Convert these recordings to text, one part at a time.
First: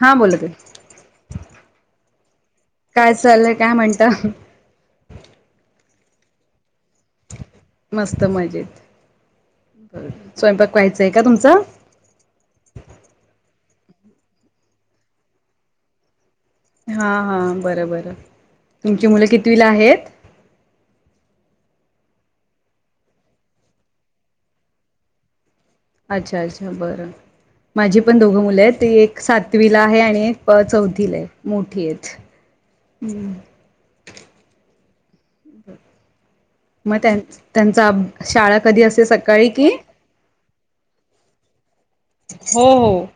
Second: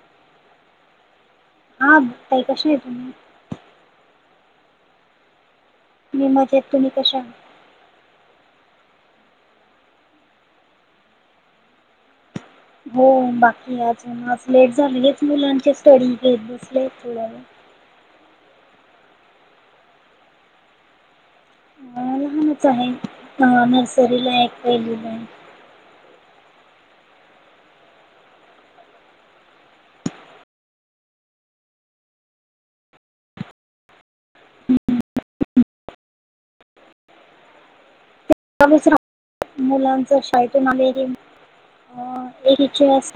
हा बोला की हा ताई कशा आहे तुम्ही? काय चालय काय म्हणत. मी मजेत तुम्ही कशा आहात. मस्त मजेत स्वयंपाक व्हायचा आहे का तुमच. हो बाकी अजून लेट झाली मुलांचे स्टडी घेत होते. हा हा बरं बरं तुमची मुलं किितवीला आहेत. [unintelligible] ानच आहे ह नर्सरीला आहे एक पहिलीला आहे. अच्छा अच्छा बरं. माझी पण दोघं मुलं आहेत ती एक सातवीला आहे आणि एक चौथीला आहे मोठी आहेत. हम्म. मग त्यां त्यांचा शाळा कधी विस असते सकाळी की मुलांच शायेतून आले गे एक हो खीच हो अस.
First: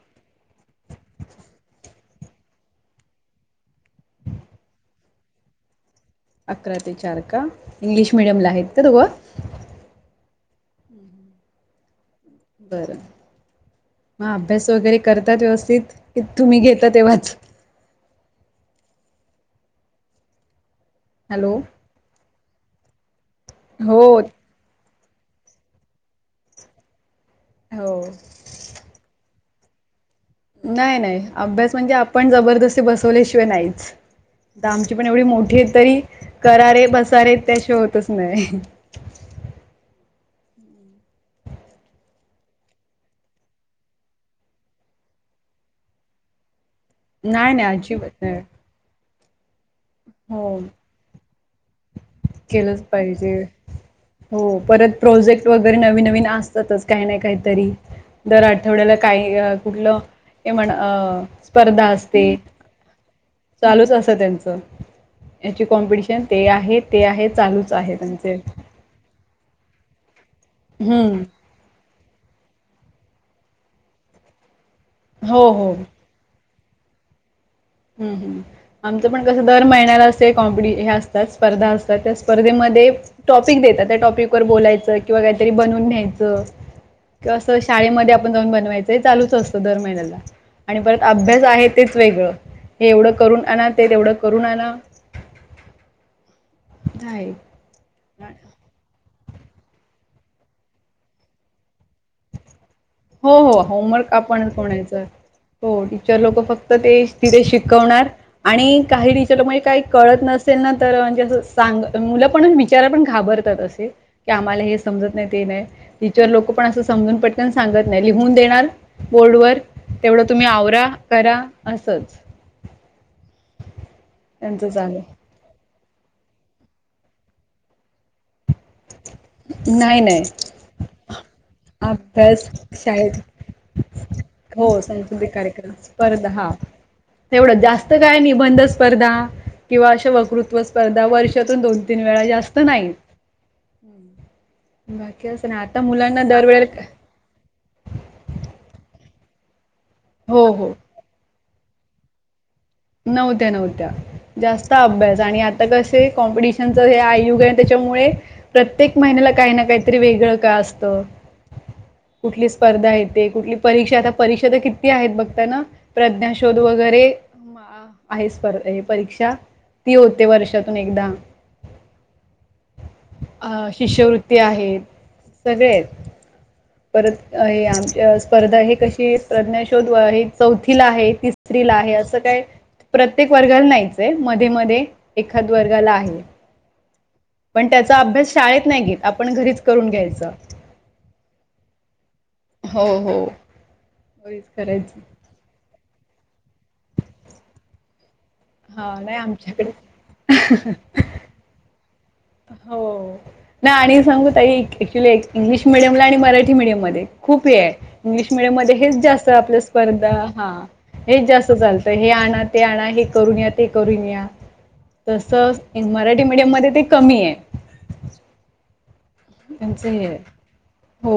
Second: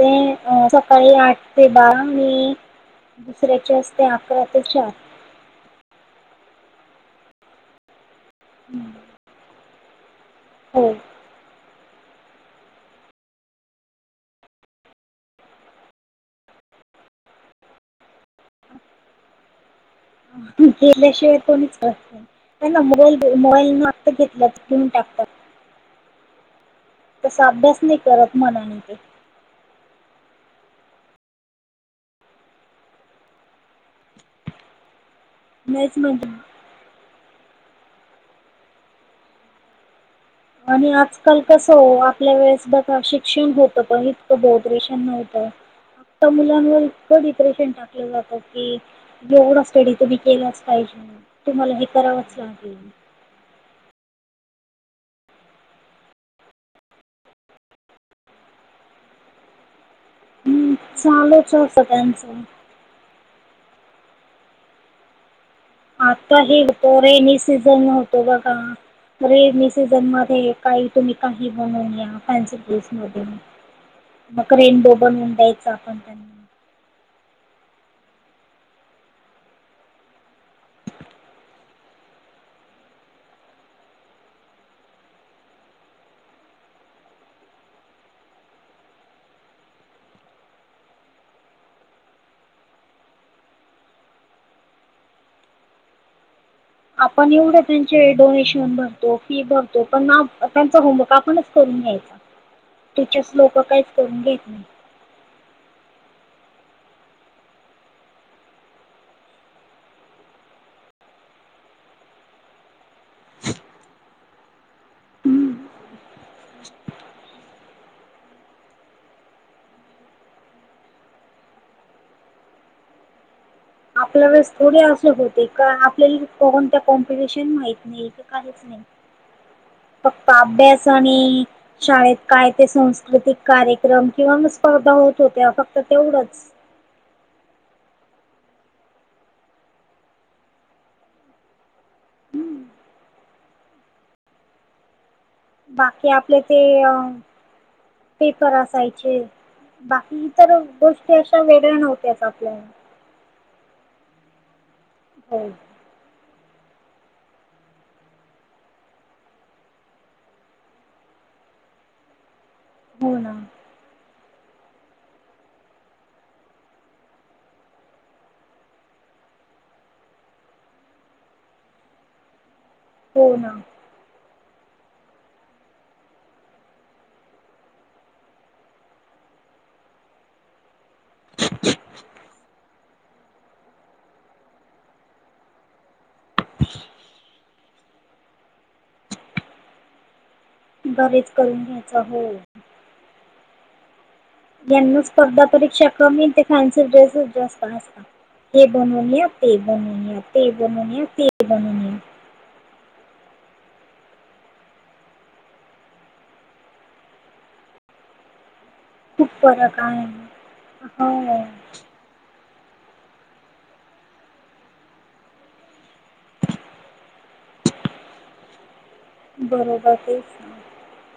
सकाळी आठ ते बारा आणि दुसऱ्याचे असते अकरा ते चार. अकरा ते चार का इंग्लिश मिीडियमला आहेत का हम्म. दोघ. हो. बरं मग अभ्यास वगैरे करतात व्यवस्थित की तुम्ही घेता तेव्हाच. गेल्याशिवाय हॅलो कोणीच नाही ना मोबाईल मोबाईल न हो आता घेतला. [unintelligible] ठेवून टाकतात तसा अभ्यास नाही हो करत मनाने. नाही नाही अभ्यास म्हणजे आपण जबरदस्ती बसवल्याशिवाय नाहीच. तर आमची पण एवढी मोठी आहे तरी नाहीच म्हणजे कारे बसारे त्याशि होतच नाही. आणि आजकाल कसं हो आपल्या वेळेस बघा शिक्षण होतं पण इतकं बहुत रेषण नव्हतं. तर मुलांवर नाही डिप्रेशन नाही टाकलं अजिबात जातं नाही की एवढा स्टडी तुम्ही हो केलाच पाहिजे म्हण. तुम्हाला जी करावतं. केलंच पाहिजे. हो परत प्रोजेक्ट वगैरे नवीन नवीन असतातच काही ना काहीतरी. दर आठवड्याला काही कुठलं. ए म्हण हम्म अ चालूच असतं स्पर्धा अस असते त्यांचं. चालूच अस त्यांचं याची कॉम्पिटिशन का ते आहे हो ते आहे रेनी चालूच सीझन आहे होतो त्यांचे बघ रेनी सीझन मध्ये काही तुम्ही हम्म काही बून या फन्सी ड्रेस म मग रेनडो बनून हो द्यायचा हो. आपण त्यांनी हम्म हम् आमचं पण कसं दर महिन्याला असे कॉम्पिटी हे असतात स्पर्धा असतात त्या स्पर्धेमध्ये टॉपिक देतात त्या टॉपिक वर बोलायचं किंवा काहीतरी बनवून घ्यायचं किंवा असं शाळेमध्ये आपण जाऊन बनवायचं चालूच असतं दर महिन्याला आणि परत अभ्यास आहे तेच वेगळं हे एवढं करून आण ते तेवढं करून आण. आहे. आपण एवढं त्यांचे डोनेशन बर फी भरतो पण ना त्यांचा होमवर्क आपणच करून घ्यायचा टीचर्स हो लोक हो काहीच होमवर्क करून घेत आपणच नाही म्हणायच हो टीचर लोक फक्त ते तिथे शिकवणार आणि काही टीचर म्हणजे काही कळत नसेल ना तर म्हणजे अस सांग मुलं पण विचारा पण घाबर की आम्हाला हे समजत नाही ते नाही टीचर लोकं पण असं समजून पटकन सांगत नाही लिहून देणार बोर्ड वर तेवढं तुम्ही आवरा करा असंच आपल्या वेळेस त्यांचं थोडे चालू असे होते आपल्याला कोण त्या कॉम्पिटिशन माहीत नाही की काहीच नाही [unintelligible] नाही. फक्त अभ्यास आणि शाळेत अभ्यास काय ते शाळेत सांस्कृतिक कार्यक्रम किंवा म हो सांस्कृतिक कार्यक्रम स्पर्धा हा एवढं जास्त काय निबंध स्पर्धा किंवा अशा वक्तृत्व स्पर्धा वर्षातून दोन. तीन वेळा जास्त नाही बाकी असचं नाही आता बाकी मुलांना आपले ते दरवेळे पेपर असायचे बाकी हो इतर हो गोष्टी अशा वेगळ्या नव्हत्याच आपल्याला नव्हत्या नव्हत्या जास्त अभ्यास हो आणि आता कसे कॉम्पिटिशन हे आयुग त्याच्यामुळे प्रत्येक महिन्याला काही ना काहीतरी वेगळं का असतं कुठलीच स्पर्धा हो येते ना कुठली परीक्षा आता परीक्षा तर किती आहेत बघता ना प्रज्ञाशोध वगैरे आहेप परीक्षा ती होते वर्षातून एकदा हो ना अ शिष्यवृत्ती आहेत सगळे आहेत परत आमच्या स्पर्धा हे कशी प्रज्ञा शोध व आहेत चौथीला आहे तिसरी ला आहे असं काय प्रत्येक वर्गाला नाहीयचंय मध्ये मध्ये एखाद वर्गाला आहे [unintelligible] पण त्याचा अभ्यास शाळेत नाही घेत आपण घरीच करून घ्यायचं बरेच करून घ्यायचं हो हो हो घरीच करायचं यांना स्पर्धा परीक्षा कमी ते फॅन्सी ड्रेसस जास्त असत ते हा बनवून नाही या ते आमच्याकडे बनवून या ते बनवूनया ते बनवूनया हो ना आणि सांगू ताई ऍक्च्युली एक इंग्लिश मिडियमला आणि मराठी मिडियम मध्ये खूप हे आहे इंग्लिश मिडियम मध्ये हेच खूप जास्त आपल्या फरक आहे. स्पर्धा हा हेच हो जास्त चालत तर हे आणा ते आणा हे करून या ते करून या. तस मराठी मीडियम मध्ये ते कमी आहे यांचे बरोबर तेच ना. हो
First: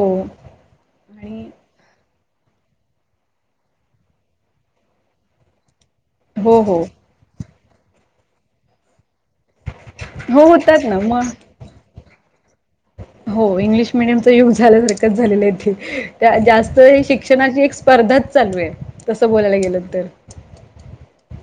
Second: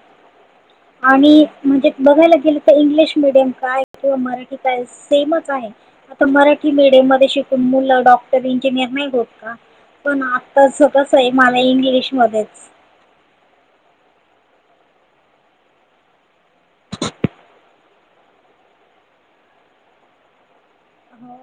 आणि म्हणजे बघायला गेलं तर इंग्लिश मिीडियम काय किंवा मराठी काय सेमच आहे हो मराठी हो मीडियम मध्ये शिकून मुलं डॉक्टर इंजिनियर नाही होत का. पण हो आताच होतात ना होतच आहे मग मला इंग्लिशमध्येध्येच हो इंग्लिश मिीडियमच युग झाल्यासारखंच झालेलं ते त्याजास्त शिक्षणाची एक स्पर्धाच चालूवेल तसं बोलायला गेलं तर हो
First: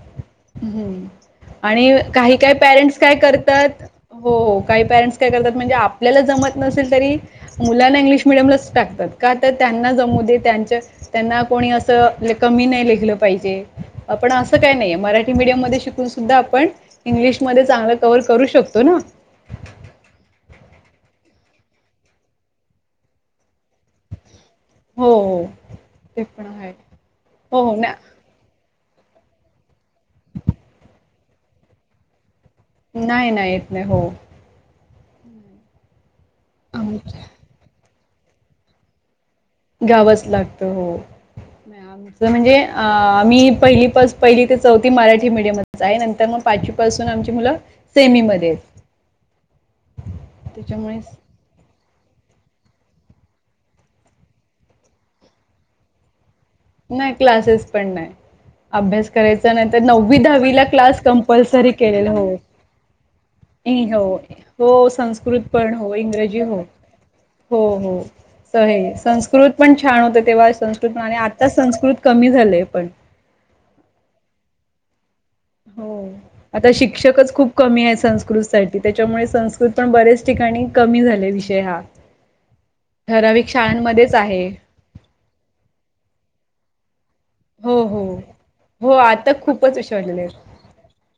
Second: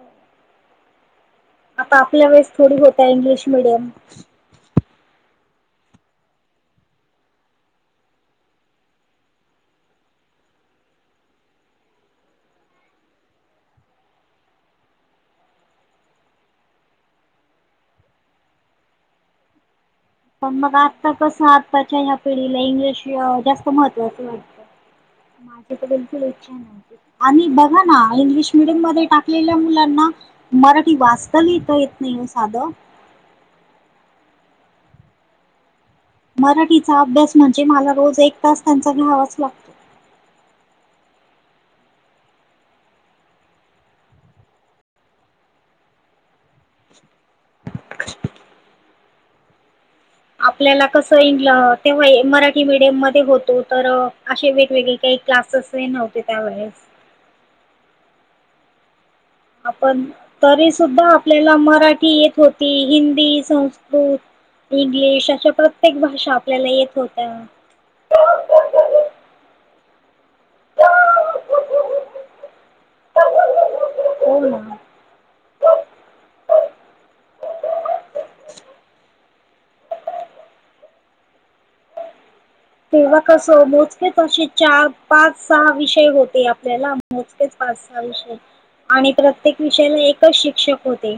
आणि आता आपल्या काही वेळेस काही थोडी पॅरेंट्स होत्या काय इंग्लिश करतात मिडियम हो काही पॅरेंट्स करतात म्हणजे आपल्याला जमत नसेल तरी मुलांना इंग्लिश मिडियमलाच टाकतात का तर त्यांना जमू दे त्यांच्या. त्यांना कोणी असं कमी नाही लिहिलं पाहिजे आपण असं काय नाहीय मराठी मीडियम मध्ये शिकून सुद्धा आपण इंग्लिशमध्ये चांगलं कव्हर करू शकतो ना पण मग आता कसं आत्ताच्या या्या पिढीला इंग्लिश जास्त महत्त्वाचं वाटतं हो, हो. माझ्याक बल ते पण इच्छा आहे. नाही आणि हो, हो. बघा ना आणि इंग्लिश मिीडियम मध्ये टाकलेल्या मुलांना मराठी वाचता लिहिता येत नाही ओ साधं नाही नाही येत नाही हो. मराठीचा अभ्यास म्हणजे मला रोज एक तास त्यांचा घ्यावाच लागतो द्यावच लागत हो आमच म्हणजेमी पहिलीपस पहिली ते चौथी मराठी मीडियमच आहे नंतर मग पाचवी पासून आमची मुलं सेमीमध्ये आपल्याला त्याच्यामुळे कसं इ तेव्हा मराठी मीडियम मध्ये होतो तर असे वेगवेगळे काही क्लासेसही नव्हते त्यावेळेस नाही क्लासेस पण नाही अभ्यास करायचा नंतर आपण नववी दहावीला तरी क्लास सुद्धा आपल्याला कंपल्सरी मराठी केलेला हो येत होती हिंदी ऐ हो संस्कृत हो इंग्लिश संस्कृत अशा पण हो प्रत्येक भाषा इंग्रजी हो. आपल्याला येत होत्या हो हो स हे संस्कृत पण छान होत तेव्हा संस्कृत आणि आता संस्कृत कमी झालंय पण हो ना हो अग शिक्षकच खूप कमी आहे संस्कृतसाठी त्याच्यामुळे संस्कृत पण बऱ्याच ठिकाणी कमी झाले विषय हा तेव्हा कस ठराविक शाळांमध्येच मोजकेेत आहे. असे चार पाच सहा विषय होते आपल्याला मोजकेच पाच हो सहा हो विषय हो आणि आता प्रत्येक खूपच विषय विषयाला वाढलेले आहेत. एकच शिक्षक होते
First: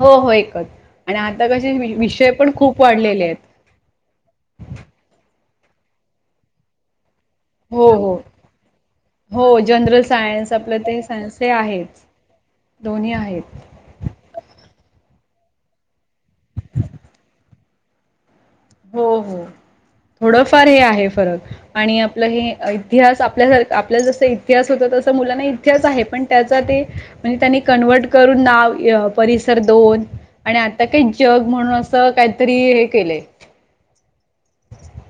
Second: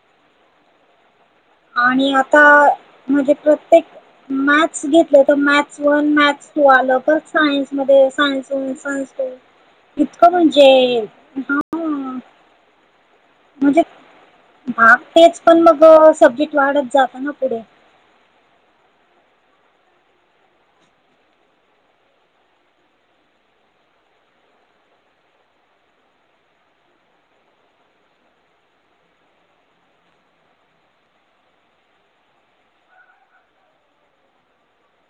हो हो एकच आणि आता कसे विषय पण खूप वाढलेले आहेत मार्क्स घेतलं तर मार्क्स वन मार्क्स टू आलंच बघ सायन्स हो मध्ये हो सायन्सयनस हो जनरल इतकं सायन्स म्हणजे आपलं ते सायन्स हे हा आहेच. दोन्ही आहेत म्हणजेग तेच पण मग सब्जेक्ट वाढत जात ना पुढे हो हो थोडंफार हे आहे फरक आणि आपलं हे इतिहास आपल्यासारख आपल्या जस इतिहास होत तस मुलांना तेच आहे पण त्याचा साठि म्हणजे त्यांनी कन्वर्ट करून नाव अ परिसर दोन आणि आता काही जग म्हणून असं काहीतरी हे केलंय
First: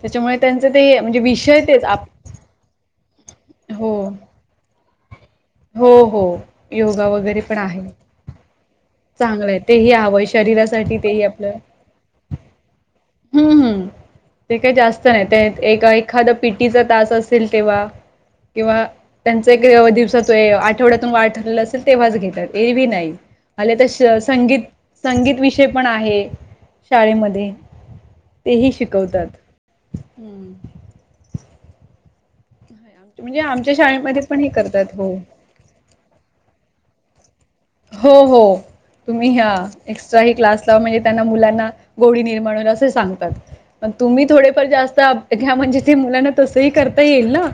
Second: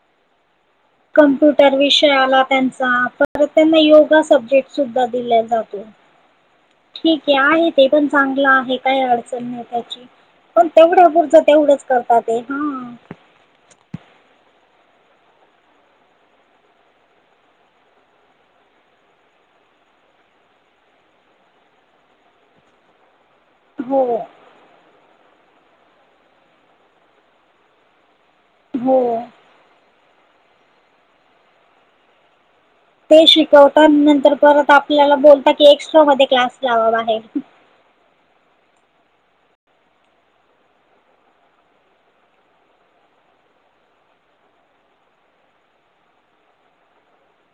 त्याच्यामुळे त्यांच ते म्हणजे विषय कम्प्युटर तेच आप विषय आला त्यांचा परत त्यांना हो योगा सब्जेक्ट सुद्धा दिले हो हो योगा ठीक आहे वगैरे आहे ते पण चांगलं आहे काही अडचण चांगलं आहे नाही तेही त्याची हवंय पण शरीरासाठी तेवढ्या तेही पुरर्ता तेवढच करतात ते हा हम् हम् ते काही जास्त नाही ते एक एखाद पिटीचा तास असेल तेव्हा किंवा त्यांचा एक दिवसा तो आठवड्यातून वाढ ठरलेला असेल तेव्हाच घेतात एरवीभ नाही आले त हो संगीत संगीत विषय पण आहे शाळेमध्ये तेही हो शिकवतात ते म्हणजे आमच्या शिकवता शाळेमध्ये नंतर पण हे परत करतात आपल्याला हो बोलता की एक्स्ट्रा मध्ये क्लास लावा आहे हो हो तुम्ही ह्या एक्स्ट्रा ह क्लास लावा म्हणजे त्यांना मुलांना गोडी निर्माण होल असं सांगतात मग तुम्ही थोडेफार जास्त घ्या म्हणजे ते मुलांना तसही करता येईल ना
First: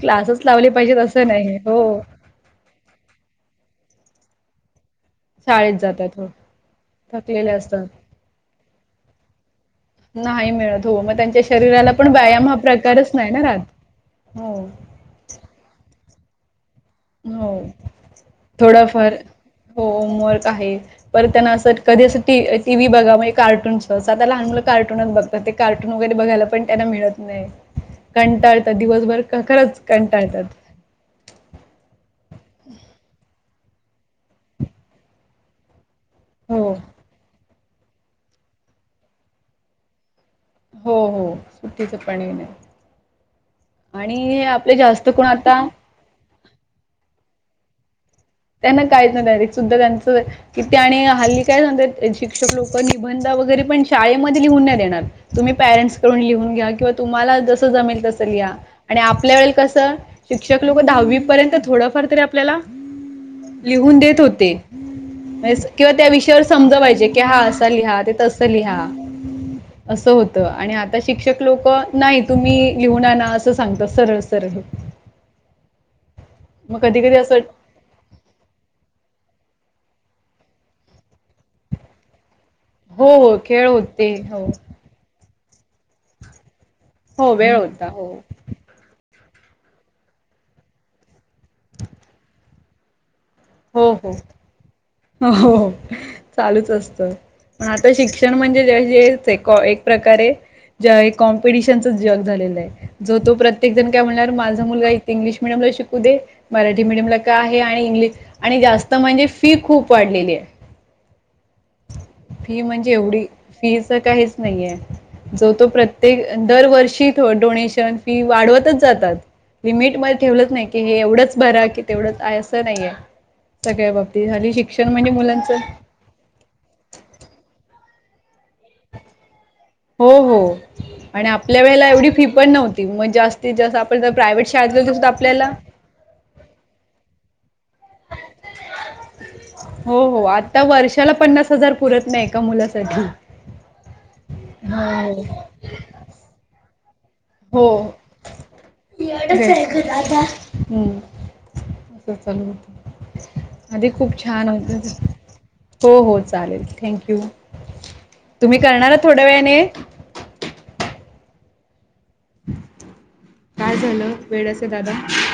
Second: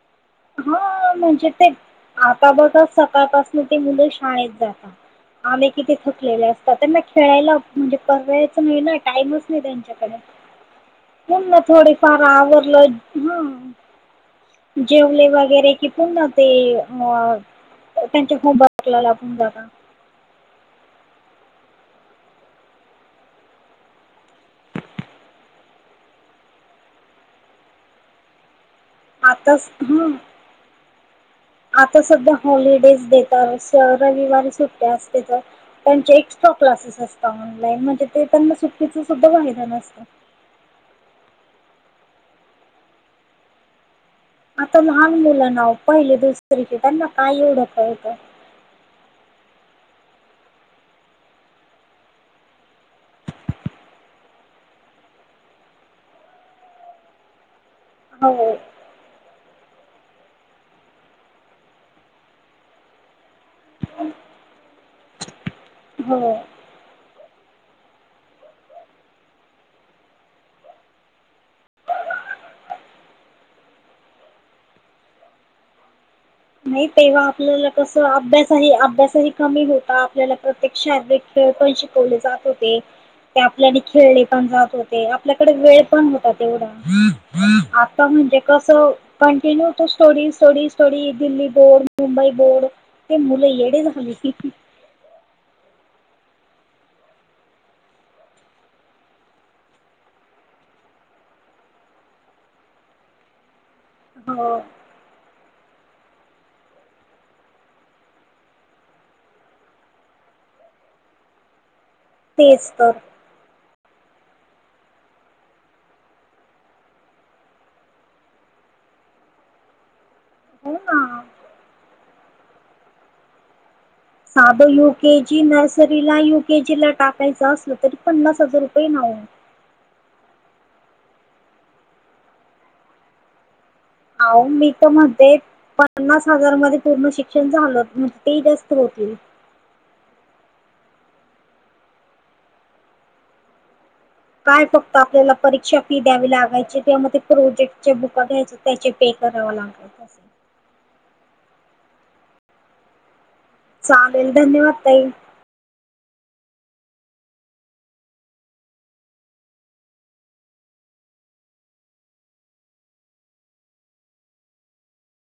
क्लासेस लावले पाहिजेत हा असं म्हणजे नाही ते हो आता बघ सकाळपासून ते मुलं शाळेत जातात आम्ही शाळेत किती जातात हो थकलेले असतात त्यांना थकलेले खेळायला असतात. म्हणजे करायचं नाही ना टाइमच नाही त्यांच्याकडे. नाही मिळत हो मग त्यांच्या पुन्हा शरीराला पण थोडेफार व्यायाम हा आवरलं प्रकारच नाही ह ना राात हो जेवले वगैरे कि पुन्हा ते म थोडाफार हो होमवर्क आहे परत त्यांना असं कधी असं ट टी व्ही बघा म्हग कार्टूनच आता लहान मुलं कार्टूनच बघ कार्टून वगैरे बघायला पण त्यांना मिळत नाही कंटाळत दिवस र आताच खरंच ह कंटाळतात आता सध्या हॉलिडेज देतात स रविवार सुट्ट्या असते तर पण एक्स्ट्रा हो. क्लासेस असतात ऑनलाईन म्हणजे ते त्यांना सुट्टकीचा सुद्धा वायदा नसत हो हो सुट्टीचं पाणी येण्या आणि हे आपले आता जास्त लहान कोण मुलांना आता अहो पहिले दुसरी शिटरना काय एवढं कातं त्यांना काहीच नाही डायरेक्ट सुद्धा त्यांच कि त्या आणि हल्ली काय सांगतात शिक्षक लोक निबंध वगैरे पण शाळेमध्ये लिहून न देणार तुम्ही पेरें्सड लिहून घ्या किंवा तुम्हा जसं जमेल लि या हो आणि आपल्या वेळेला कसं शिक्षक लोक दहावी पर्यंत थोडंफार तरी आपल्याला लिहून देत होते किंवा त्या हो विषयावर समज पाहिजे क हा असा लिहा ते तसं लिहा असं होत आणि आता शिक्षक लोक नाही तुम्ही लिहून आण असं सांगता सरस सर हो नाही तेव्हा आपल्याला तस अभ्यासही अभ्यासही कमी होता आपल्याला प्रत्येक श खेळ पण शिकवले जात होते हो हो ते खेळ आपल्याने होते खेळले हो पण जात होते आपल्याकडे वेळ पण होतात तेवढा हो वेळ होता आता हो म्हणजे कसं कंटिन्यू तो story story story Delhi board Mumbai board ते मुलं येडे हो झाले हो की हो चालूच असत ण आता शिक्षण म्हणजे जेच एक प्रकारे ज कॉम्पिटिशनच जग झालेलं आहे जो तो प्रत्ये प्र्यक जण काय म्हणणार हो माझा मुलगा इथ इंग्लिश मिीडियमला शिकू दे मराठी मीडियमला काय आहे आणि इंग्लि आणि जास्त म्हणजे फी खूप वाढलेली आहे फी तेच म्हणजे तर एवढी फीच काहीच नाहीये जो तो प्रत्येक दरवर्षी डोनेशन फी वाढवतच जातात लिमिट मध्ये ठेवलंच नाही हो की हे ना एवढंच बर की तेवढंच आहे असं नाहीय त्यागे बाब साध यू केे जी नैस यकेजी ला टाकायच असलं तरी पन्नास हजार रुपये नाव हो हो आणि आपल्या वेळेला एवढी फी पण नव्हती मग जास्त ते जसं आपण ज अहो प्रायव्हेट मी शाळेतलं तर तसं म्हणते आपल्याला पन्नास हजारमध्येध्ये पूर्ण शिक्षण झालं म्हणजे ते जास्त होतील हो हो आता वर्षाला पन्नास हजार पुरत नाही ए का मुलासाठी काय फक्त आपल्याला परीक्षा फी द्यावी लागायची तेव्हा हो प्रोजेक्ट च्या बुका घ्यायचे त्याचे पे कराव लागत हम् अस चालू होत आधी खूप चालेल छान धन्यवाद होते ताई हो हो चालेल थँंक यू तुम्ही करणार थोड्या वेळाने काय झालं वेळचं दादा